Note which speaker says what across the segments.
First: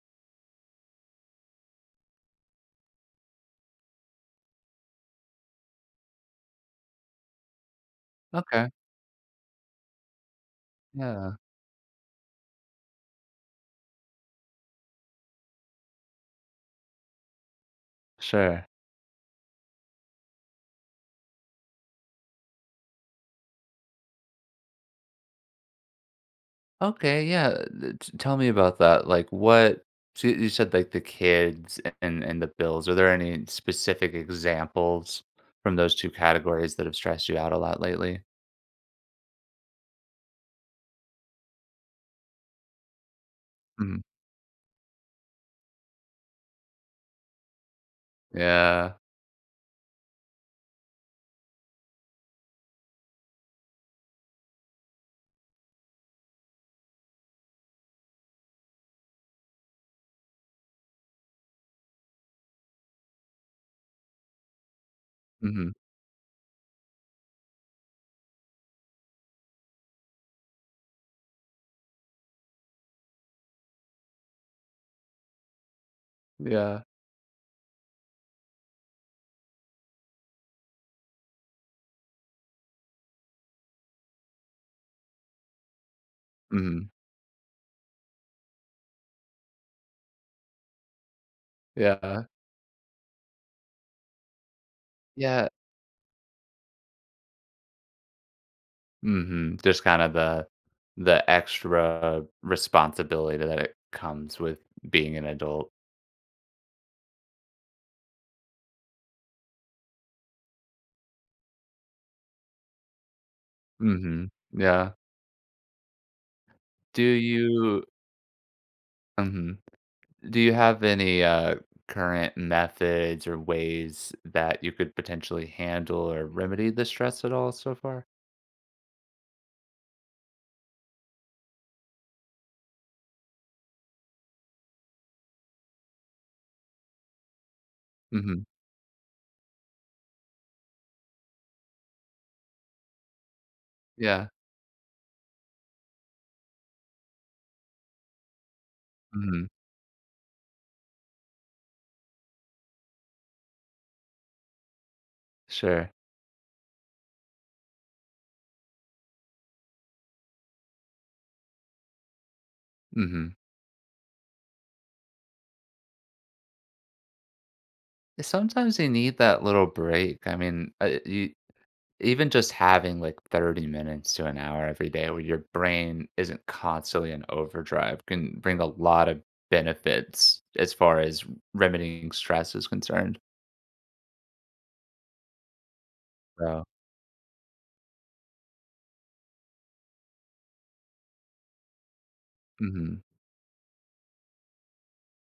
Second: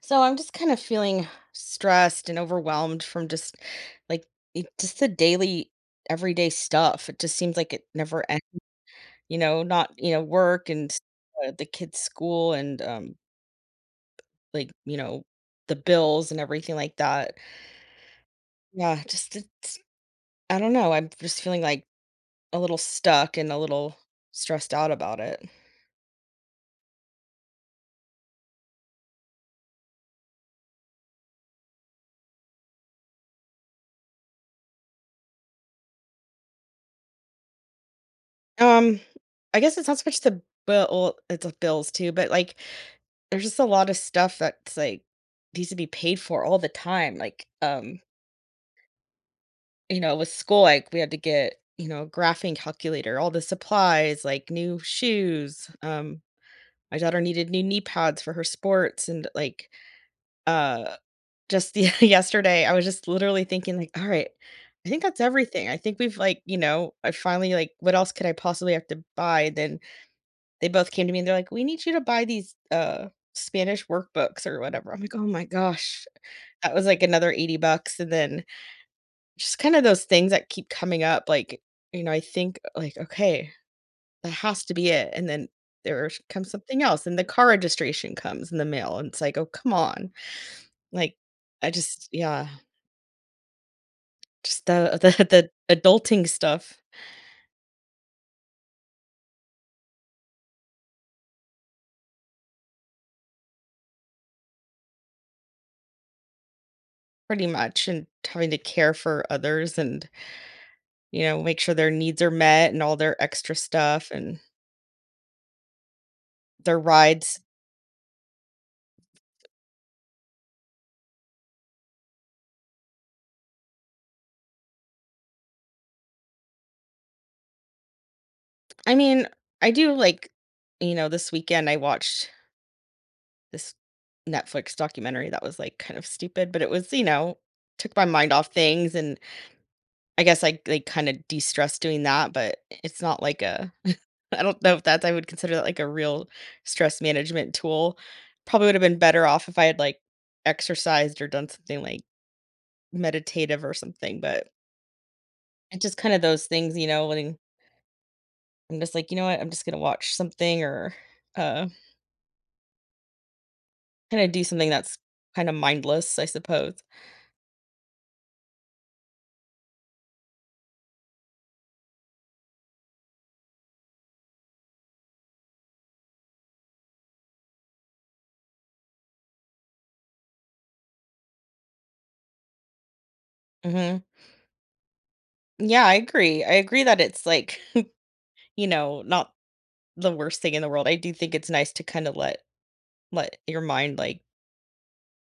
Speaker 1: So I'm just kind of feeling stressed and overwhelmed from just like just the daily, everyday stuff. It just seems like it never ends,
Speaker 2: Okay,
Speaker 1: not, work and
Speaker 2: yeah,
Speaker 1: the kids' school and like, you know, the bills and everything like that.
Speaker 2: sure.
Speaker 1: Yeah, I don't know. I'm just feeling like a little stuck and a little stressed out about it.
Speaker 2: Okay, yeah, t tell me about that, like, what so you said, like, the kids and the bills, are there any specific examples from those 2 categories that have stressed you out a lot lately?
Speaker 1: Um I guess it's not so much the bill, it's the bills too, but like there's just a lot of
Speaker 2: Mhm,
Speaker 1: stuff that's, like, needs to be paid for all the time, like,
Speaker 2: yeah,
Speaker 1: with school, like, we had to get, a graphing calculator, all the supplies, like, new shoes, my daughter needed new knee pads for her sports and, like, uh, just the yesterday, I was just literally thinking, like, "Alright, I think that's everything."
Speaker 2: mhm,
Speaker 1: I think we've, like, I finally, like, what else could I possibly have to buy? Then they both came to me and they're like, "We need you to buy these, Spanish workbooks or whatever." I'm like, "Oh my gosh." That
Speaker 2: yeah,
Speaker 1: was, like, another 80 bucks, and then just kinda those things that keep coming up, like, I think, like, "Okay, that has to be it," and then there comes something
Speaker 2: mhm,
Speaker 1: else, and the car registration comes in the mail, and it's like, "Oh, come on." Like, I just
Speaker 2: yeah,
Speaker 1: yeah, just the the
Speaker 2: yeah,
Speaker 1: the adulting stuff
Speaker 2: mhm, just kinda the extra responsibility that it comes with being an adult.
Speaker 1: pretty much, and having to care for others and, make sure their needs are met and all their extra stuff
Speaker 2: Mhm,
Speaker 1: and
Speaker 2: yeah.
Speaker 1: their
Speaker 2: Do
Speaker 1: rides.
Speaker 2: you Mhm. Do you have any, current methods or ways that you could potentially handle or remedy the stress at all so far?
Speaker 1: I mean, I do, this weekend I watched this Netflix documentary that was, like, kind of stupid, but it was, took my mind
Speaker 2: Mhm.
Speaker 1: off things, and I guess I, like, kinda de-stressed doing that, but it's not like a
Speaker 2: Yeah.
Speaker 1: I don't know if that's I would consider that, like, a real stress management tool. Probably would've been better
Speaker 2: Mhm.
Speaker 1: off if I had, like, exercised or done something, like, meditative or something, but it's
Speaker 2: Sure.
Speaker 1: just kinda those things, when I'm just like, "You know what? I'm just gonna watch something," or, uh
Speaker 2: Mhm.
Speaker 1: kinda do something that's kinda mindless, I suppose.
Speaker 2: Sometimes you need that little break. I mean, you even just having, like, 30 minutes to an hour every day where your brain isn't constantly in overdrive can bring a lot of benefits as far as remedying stress is concerned.
Speaker 1: Mhm. Yeah, I agree. I
Speaker 2: So
Speaker 1: agree that it's, like, not the worst thing in the world. I do think it's nice to kinda
Speaker 2: Mhm.
Speaker 1: let your mind, like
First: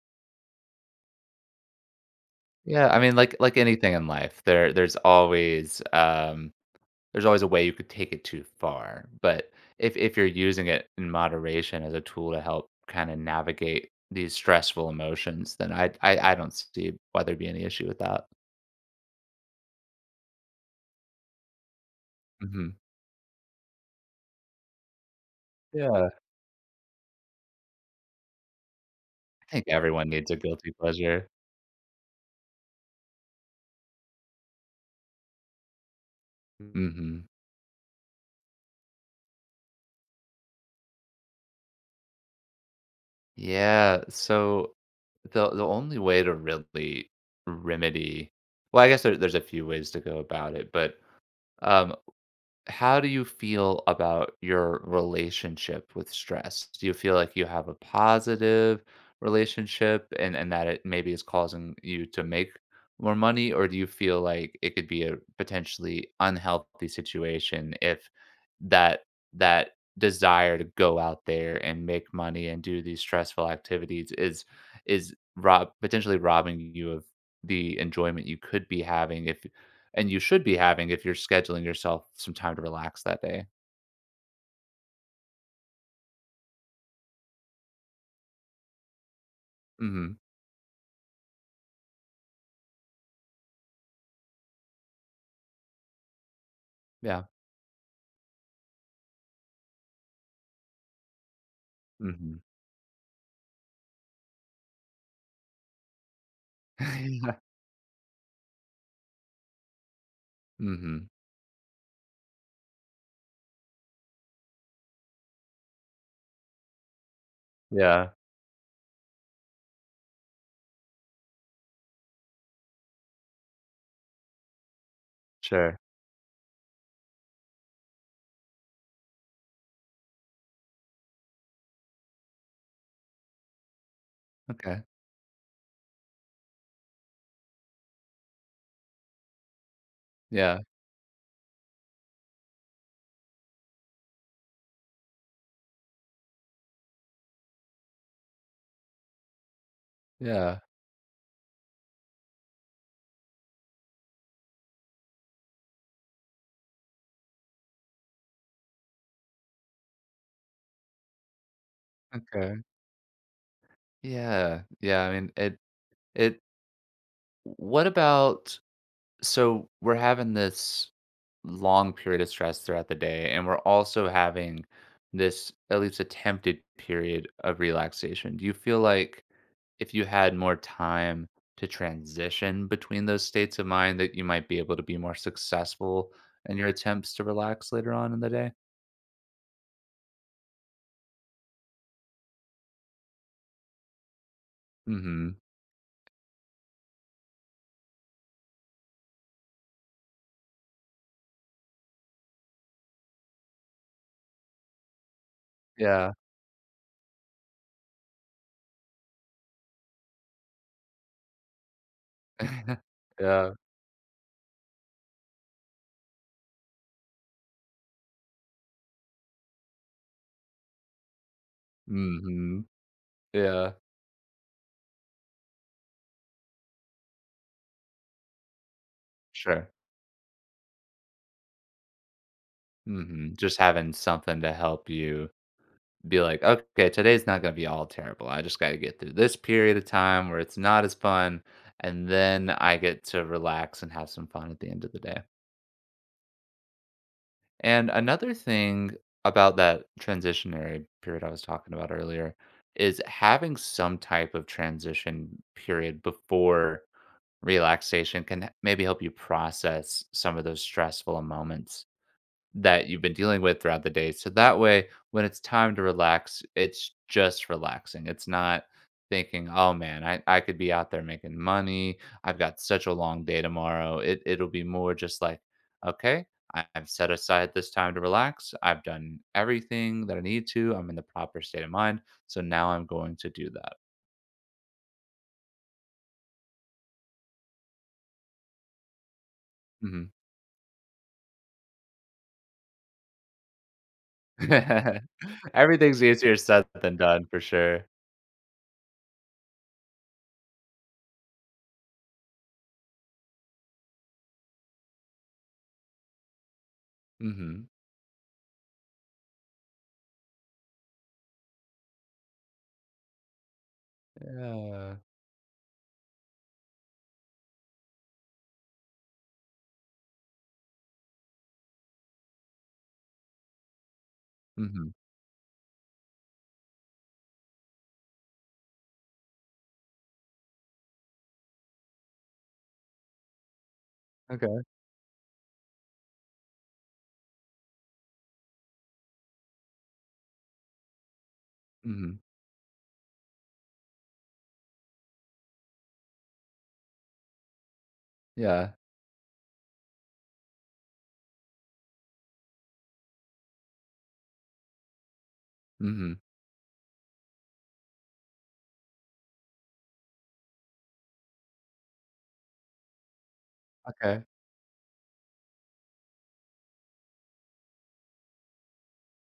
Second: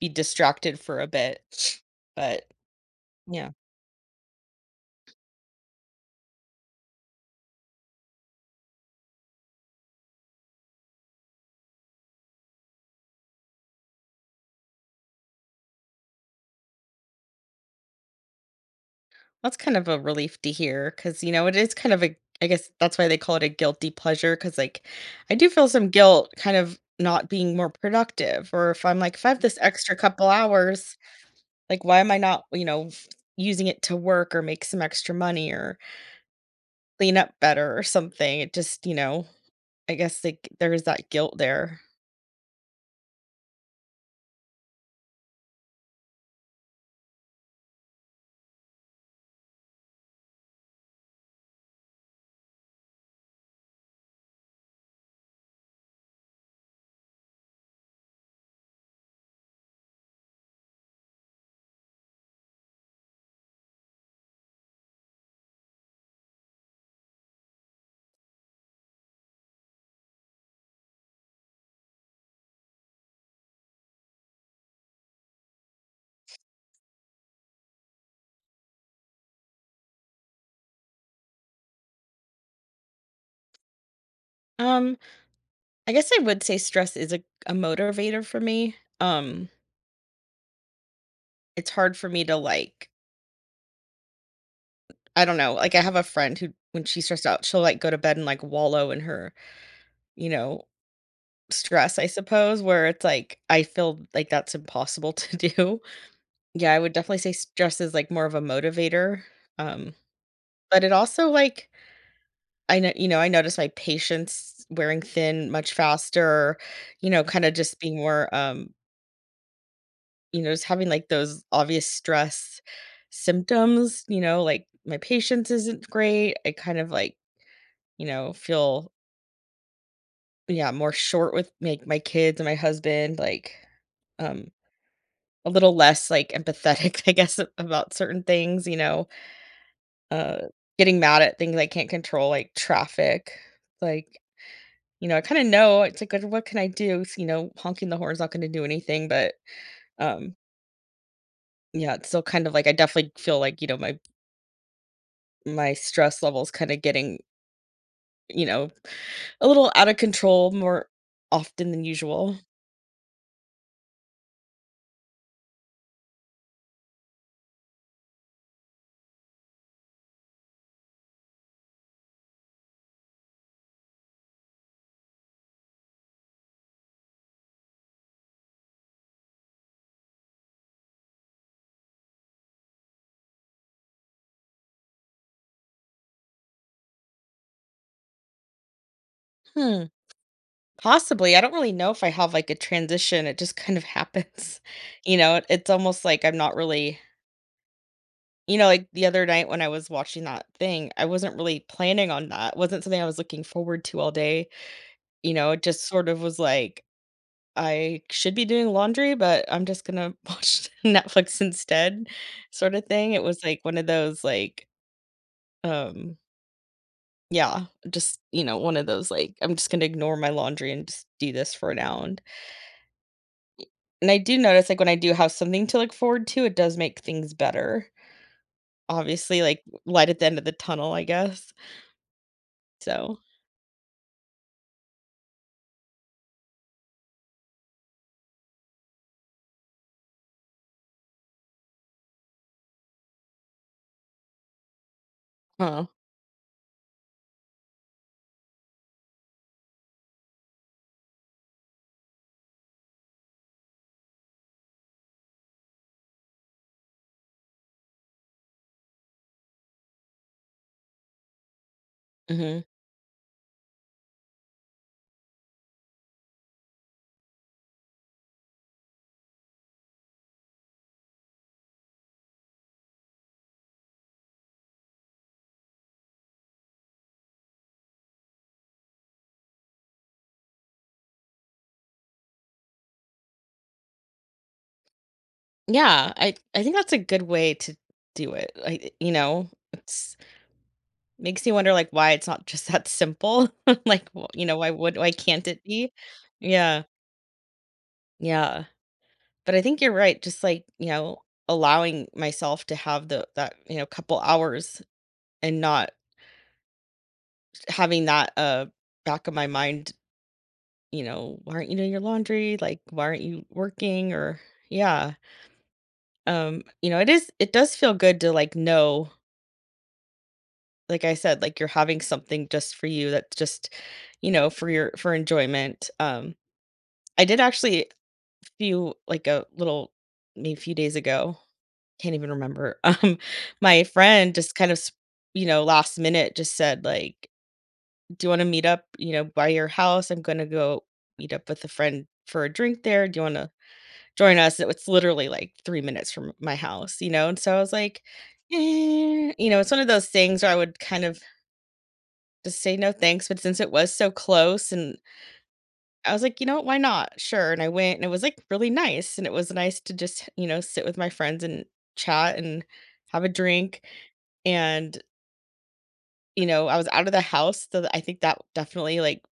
Speaker 1: be distracted for a bit. But
Speaker 2: Yeah, I mean, like
Speaker 1: yeah,
Speaker 2: like anything in life, there's always a way you could take it too far. But if you're using it in moderation as a tool to help kind of navigate these stressful emotions, then I don't see why there'd be any issue with that.
Speaker 1: that's kind of a relief to hear because, it is kind of a, I guess
Speaker 2: Hmm.
Speaker 1: that's why they call it a guilty pleasure because, like, I do feel some
Speaker 2: Yeah,
Speaker 1: guilt kind of not being more productive. Or if I have
Speaker 2: I
Speaker 1: this
Speaker 2: think
Speaker 1: extra
Speaker 2: everyone
Speaker 1: couple
Speaker 2: needs a guilty
Speaker 1: hours,
Speaker 2: pleasure.
Speaker 1: like, why am I not, using it to work or make some extra money or clean
Speaker 2: Hmm.
Speaker 1: up better or something? It just, I guess like there is that guilt there.
Speaker 2: Yeah, so the only way to really remedy, well, I guess there's a few ways to go about it, but. Um, how do you feel about your relationship with stress? Do you feel like you have a positive relationship and that it maybe is causing you to make more money? Or do you feel like it could be a potentially unhealthy situation if that that desire to go out there and make money and do these stressful activities is rob potentially robbing you of the enjoyment you could be having if and you should be having if you're scheduling yourself some time to relax that day.
Speaker 1: Um, I guess I would say stress is a motivator for me.
Speaker 2: Mhm.
Speaker 1: It's hard for me to, I don't know, like, I have a friend who when she's
Speaker 2: Yeah.
Speaker 1: stressed out, she'll, like, go to bed and, like, wallow in her, you know, stress, I
Speaker 2: Mhm.
Speaker 1: suppose, where it's, like, I feel like that's impossible to do. Yeah, I would definitely say
Speaker 2: Mhm.
Speaker 1: stress is, like, more of a motivator, um, but it also, I know you know, I notice my patience wearing thin much faster, kinda just being
Speaker 2: Yeah.
Speaker 1: more, just having, like, those obvious stress symptoms, like, my patience
Speaker 2: Sure.
Speaker 1: isn't great. I kind of, like, feel yeah, more short with like my kids and my husband, like um
Speaker 2: Okay.
Speaker 1: a little less like empathetic, I guess, about certain things, uh
Speaker 2: Yeah.
Speaker 1: getting mad at things I can't control, like traffic. Like, I kind of know it's like, "Good, what can I do? You know, honking the horn's not going to do anything, but um
Speaker 2: Yeah.
Speaker 1: yeah, it's still kind of like I definitely feel like, my stress levels kind of getting, you know, a little out of control more often than usual.
Speaker 2: Okay. Yeah. Yeah, I mean, it what about so we're having this long period of stress throughout the day, and we're also having this at least attempted period of relaxation. Do you feel like if you had more time to transition between those states of mind that you might be able to be more successful in your attempts to relax later on in the day?
Speaker 1: Hmm. Possibly. I don't really know if I have like a transition. It just kind of happens. You know,
Speaker 2: Mhm.
Speaker 1: it's almost like I'm not really, like the other night when I was watching that thing, I wasn't really planning on that. Wasn't something I was looking forward to all day. You know, it just sort
Speaker 2: Yeah.
Speaker 1: of was like, I should be doing laundry, but I'm just going to watch Netflix instead, sort of thing. It was
Speaker 2: Yeah.
Speaker 1: like one of those, like, um, yeah, just, one of those, like, I'm just going to ignore my laundry and just do this for now.
Speaker 2: Mhm. Yeah.
Speaker 1: And I do notice, like, when I do have something to look forward to, it does make things better. Obviously, like,
Speaker 2: Sure.
Speaker 1: light at the end of the tunnel, I guess. So,
Speaker 2: Mhm. Just having something to help you be like, okay, today's not going to be all terrible. I just got to get through this period of time where it's not as fun. And then I get to relax and have some fun at the end of the day.
Speaker 1: huh.
Speaker 2: And another thing about that transitionary period I was talking about earlier is having some type of transition period before relaxation can maybe help you process some of those stressful moments
Speaker 1: Mhm.
Speaker 2: that you've been dealing with throughout the day. So that way, when it's time to relax, it's just relaxing. It's not thinking, oh man, I could be out there making money. I've got such a long day tomorrow. It'll be more just like, okay, I've set aside this time to relax. I've done everything that I need to. I'm in the proper state of mind. So now I'm going to do that.
Speaker 1: Yeah, I think that's a good way to do it. Like, you know,
Speaker 2: Mhm.
Speaker 1: it's makes me wonder, like, why it's not just that simple. Like, w you know, why can't it be?
Speaker 2: Everything's easier said
Speaker 1: Yeah,
Speaker 2: than done for sure.
Speaker 1: yeah. But I think you're right, just, like, allowing myself to have the that, couple hours and not
Speaker 2: Hmm.
Speaker 1: having that, back of my mind you know, why aren't you doing your laundry? Like, why aren't you working? Or
Speaker 2: Yeah.
Speaker 1: yeah. You know, it does feel good to like know, like I said, like you're having something just for you that's just, for your
Speaker 2: Hmm.
Speaker 1: for enjoyment. I did actually a few like a little maybe a few days ago, can't even remember. My friend just
Speaker 2: Okay.
Speaker 1: kind of you know, last minute just said, like, do you want to meet up, by your house? I'm gonna go meet up with a friend
Speaker 2: Hmm.
Speaker 1: for a drink there. Do you want to join us, it's literally, like, 3 minutes from my house, you know, and so I was like,
Speaker 2: Yeah.
Speaker 1: "Eh," you know, it's one of those things where I would kind of just say, "No, thanks," but since it was so close and I
Speaker 2: Mhm.
Speaker 1: was like, "You know, what, why not? Sure," and I went, and it was, like, really nice, and it was nice to just, sit with my friends and chat and have a drink,
Speaker 2: Okay.
Speaker 1: and, I was out of the house, so I think that definitely,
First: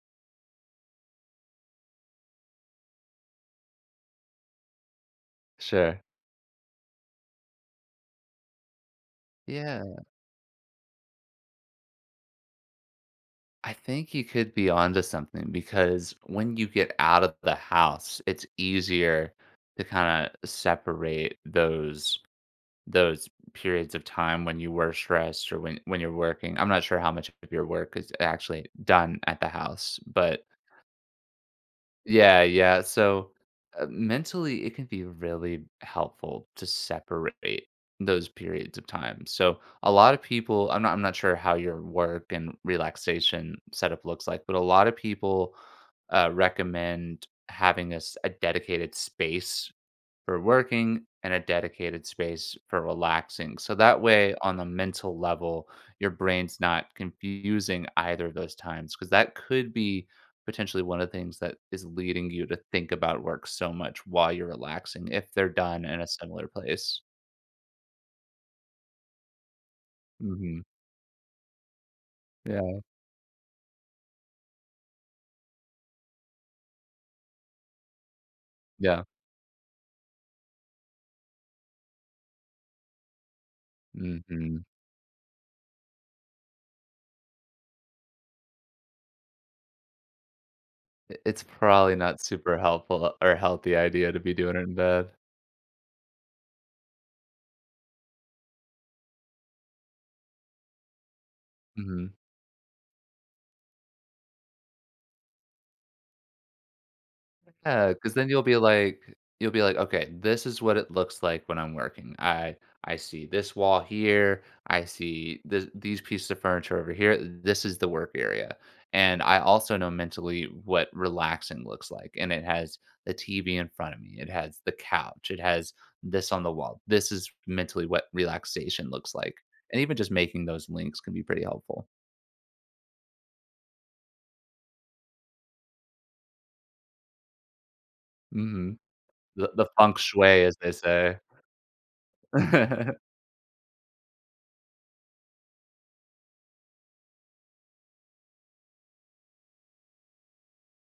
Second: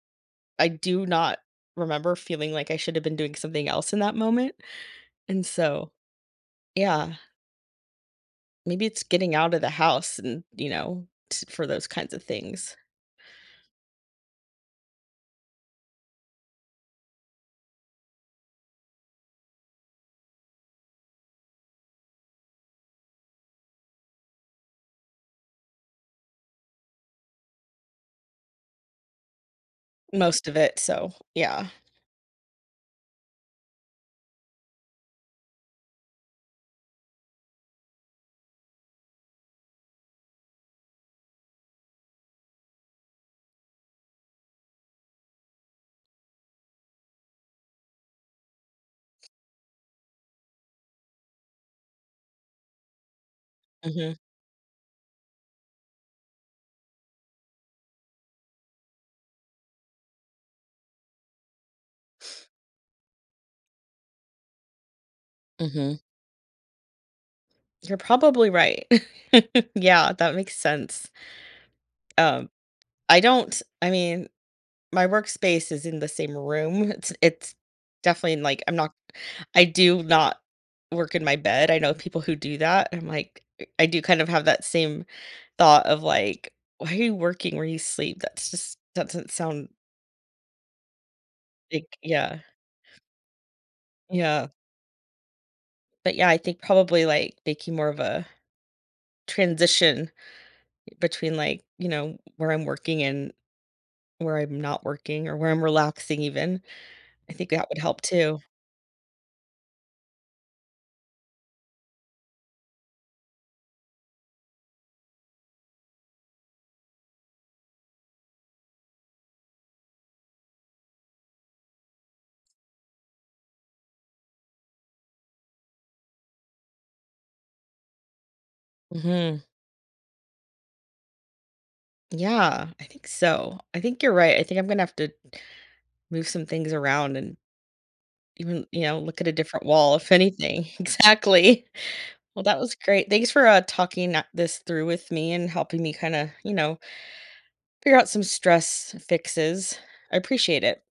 Speaker 1: I do not remember feeling like I should have been doing something else in that moment, and so
Speaker 2: Sure.
Speaker 1: yeah. Maybe it's getting out of the
Speaker 2: Yeah.
Speaker 1: house and, t for those kinds of things.
Speaker 2: I think you could be onto something because when you get out of the house, it's easier to kind of separate those periods of time when you were stressed or when you're working. I'm not sure how much of your work is actually done at the house,
Speaker 1: Most
Speaker 2: but.
Speaker 1: of it, so, yeah.
Speaker 2: Yeah, yeah. So, mentally, it can be really helpful to separate those periods of time. So, a lot of people, I'm not sure how your work and relaxation setup looks like, but a lot of people recommend having a dedicated space for working, and a dedicated space for relaxing. So that
Speaker 1: Mhm,
Speaker 2: way, on the mental level, your brain's not confusing either of those times because that could be potentially one of the things that is leading you to think about work so much while you're relaxing if they're done
Speaker 1: mhm.
Speaker 2: in a similar place.
Speaker 1: You're probably right. Yeah, that makes
Speaker 2: Hmm.
Speaker 1: sense. Um,
Speaker 2: Yeah.
Speaker 1: I don't I mean my workspace is in the same room. It's definitely like,
Speaker 2: Yeah.
Speaker 1: I do not work in my bed. I know people who do that. I'm like, I do kind of have that
Speaker 2: Hmm.
Speaker 1: same thought of, like, "Why are you working where you sleep?" That's just doesn't sound
Speaker 2: It's probably
Speaker 1: like
Speaker 2: not
Speaker 1: yeah.
Speaker 2: super helpful or healthy idea to be
Speaker 1: Yeah.
Speaker 2: doing it in bed.
Speaker 1: But, yeah, I think probably, like, making more of a transition between, like,
Speaker 2: Mhm.
Speaker 1: where I'm working and where I'm not working or where I'm relaxing even. I think that would
Speaker 2: Yeah,
Speaker 1: help
Speaker 2: because then
Speaker 1: too.
Speaker 2: you'll be like, "Okay, this is what it looks like when I'm working. I see this wall here, I see this these pieces of furniture over here. This is the work area." And I also know mentally what relaxing looks like, and it has the TV in front of me, it has the couch, it has this on the wall. This is mentally what relaxation looks like,
Speaker 1: Mhm.
Speaker 2: and even just making those links can be pretty helpful.
Speaker 1: Yeah, I think so. I think you're right. I think I'm gonna have to move some things around and even,
Speaker 2: Mhm.
Speaker 1: look at a
Speaker 2: The
Speaker 1: different
Speaker 2: the feng
Speaker 1: wall, if
Speaker 2: shui, as
Speaker 1: anything.
Speaker 2: they say.
Speaker 1: Exactly. Well, that was great. Thanks for talking this through with me and helping me kind of, figure out some stress fixes. I appreciate it.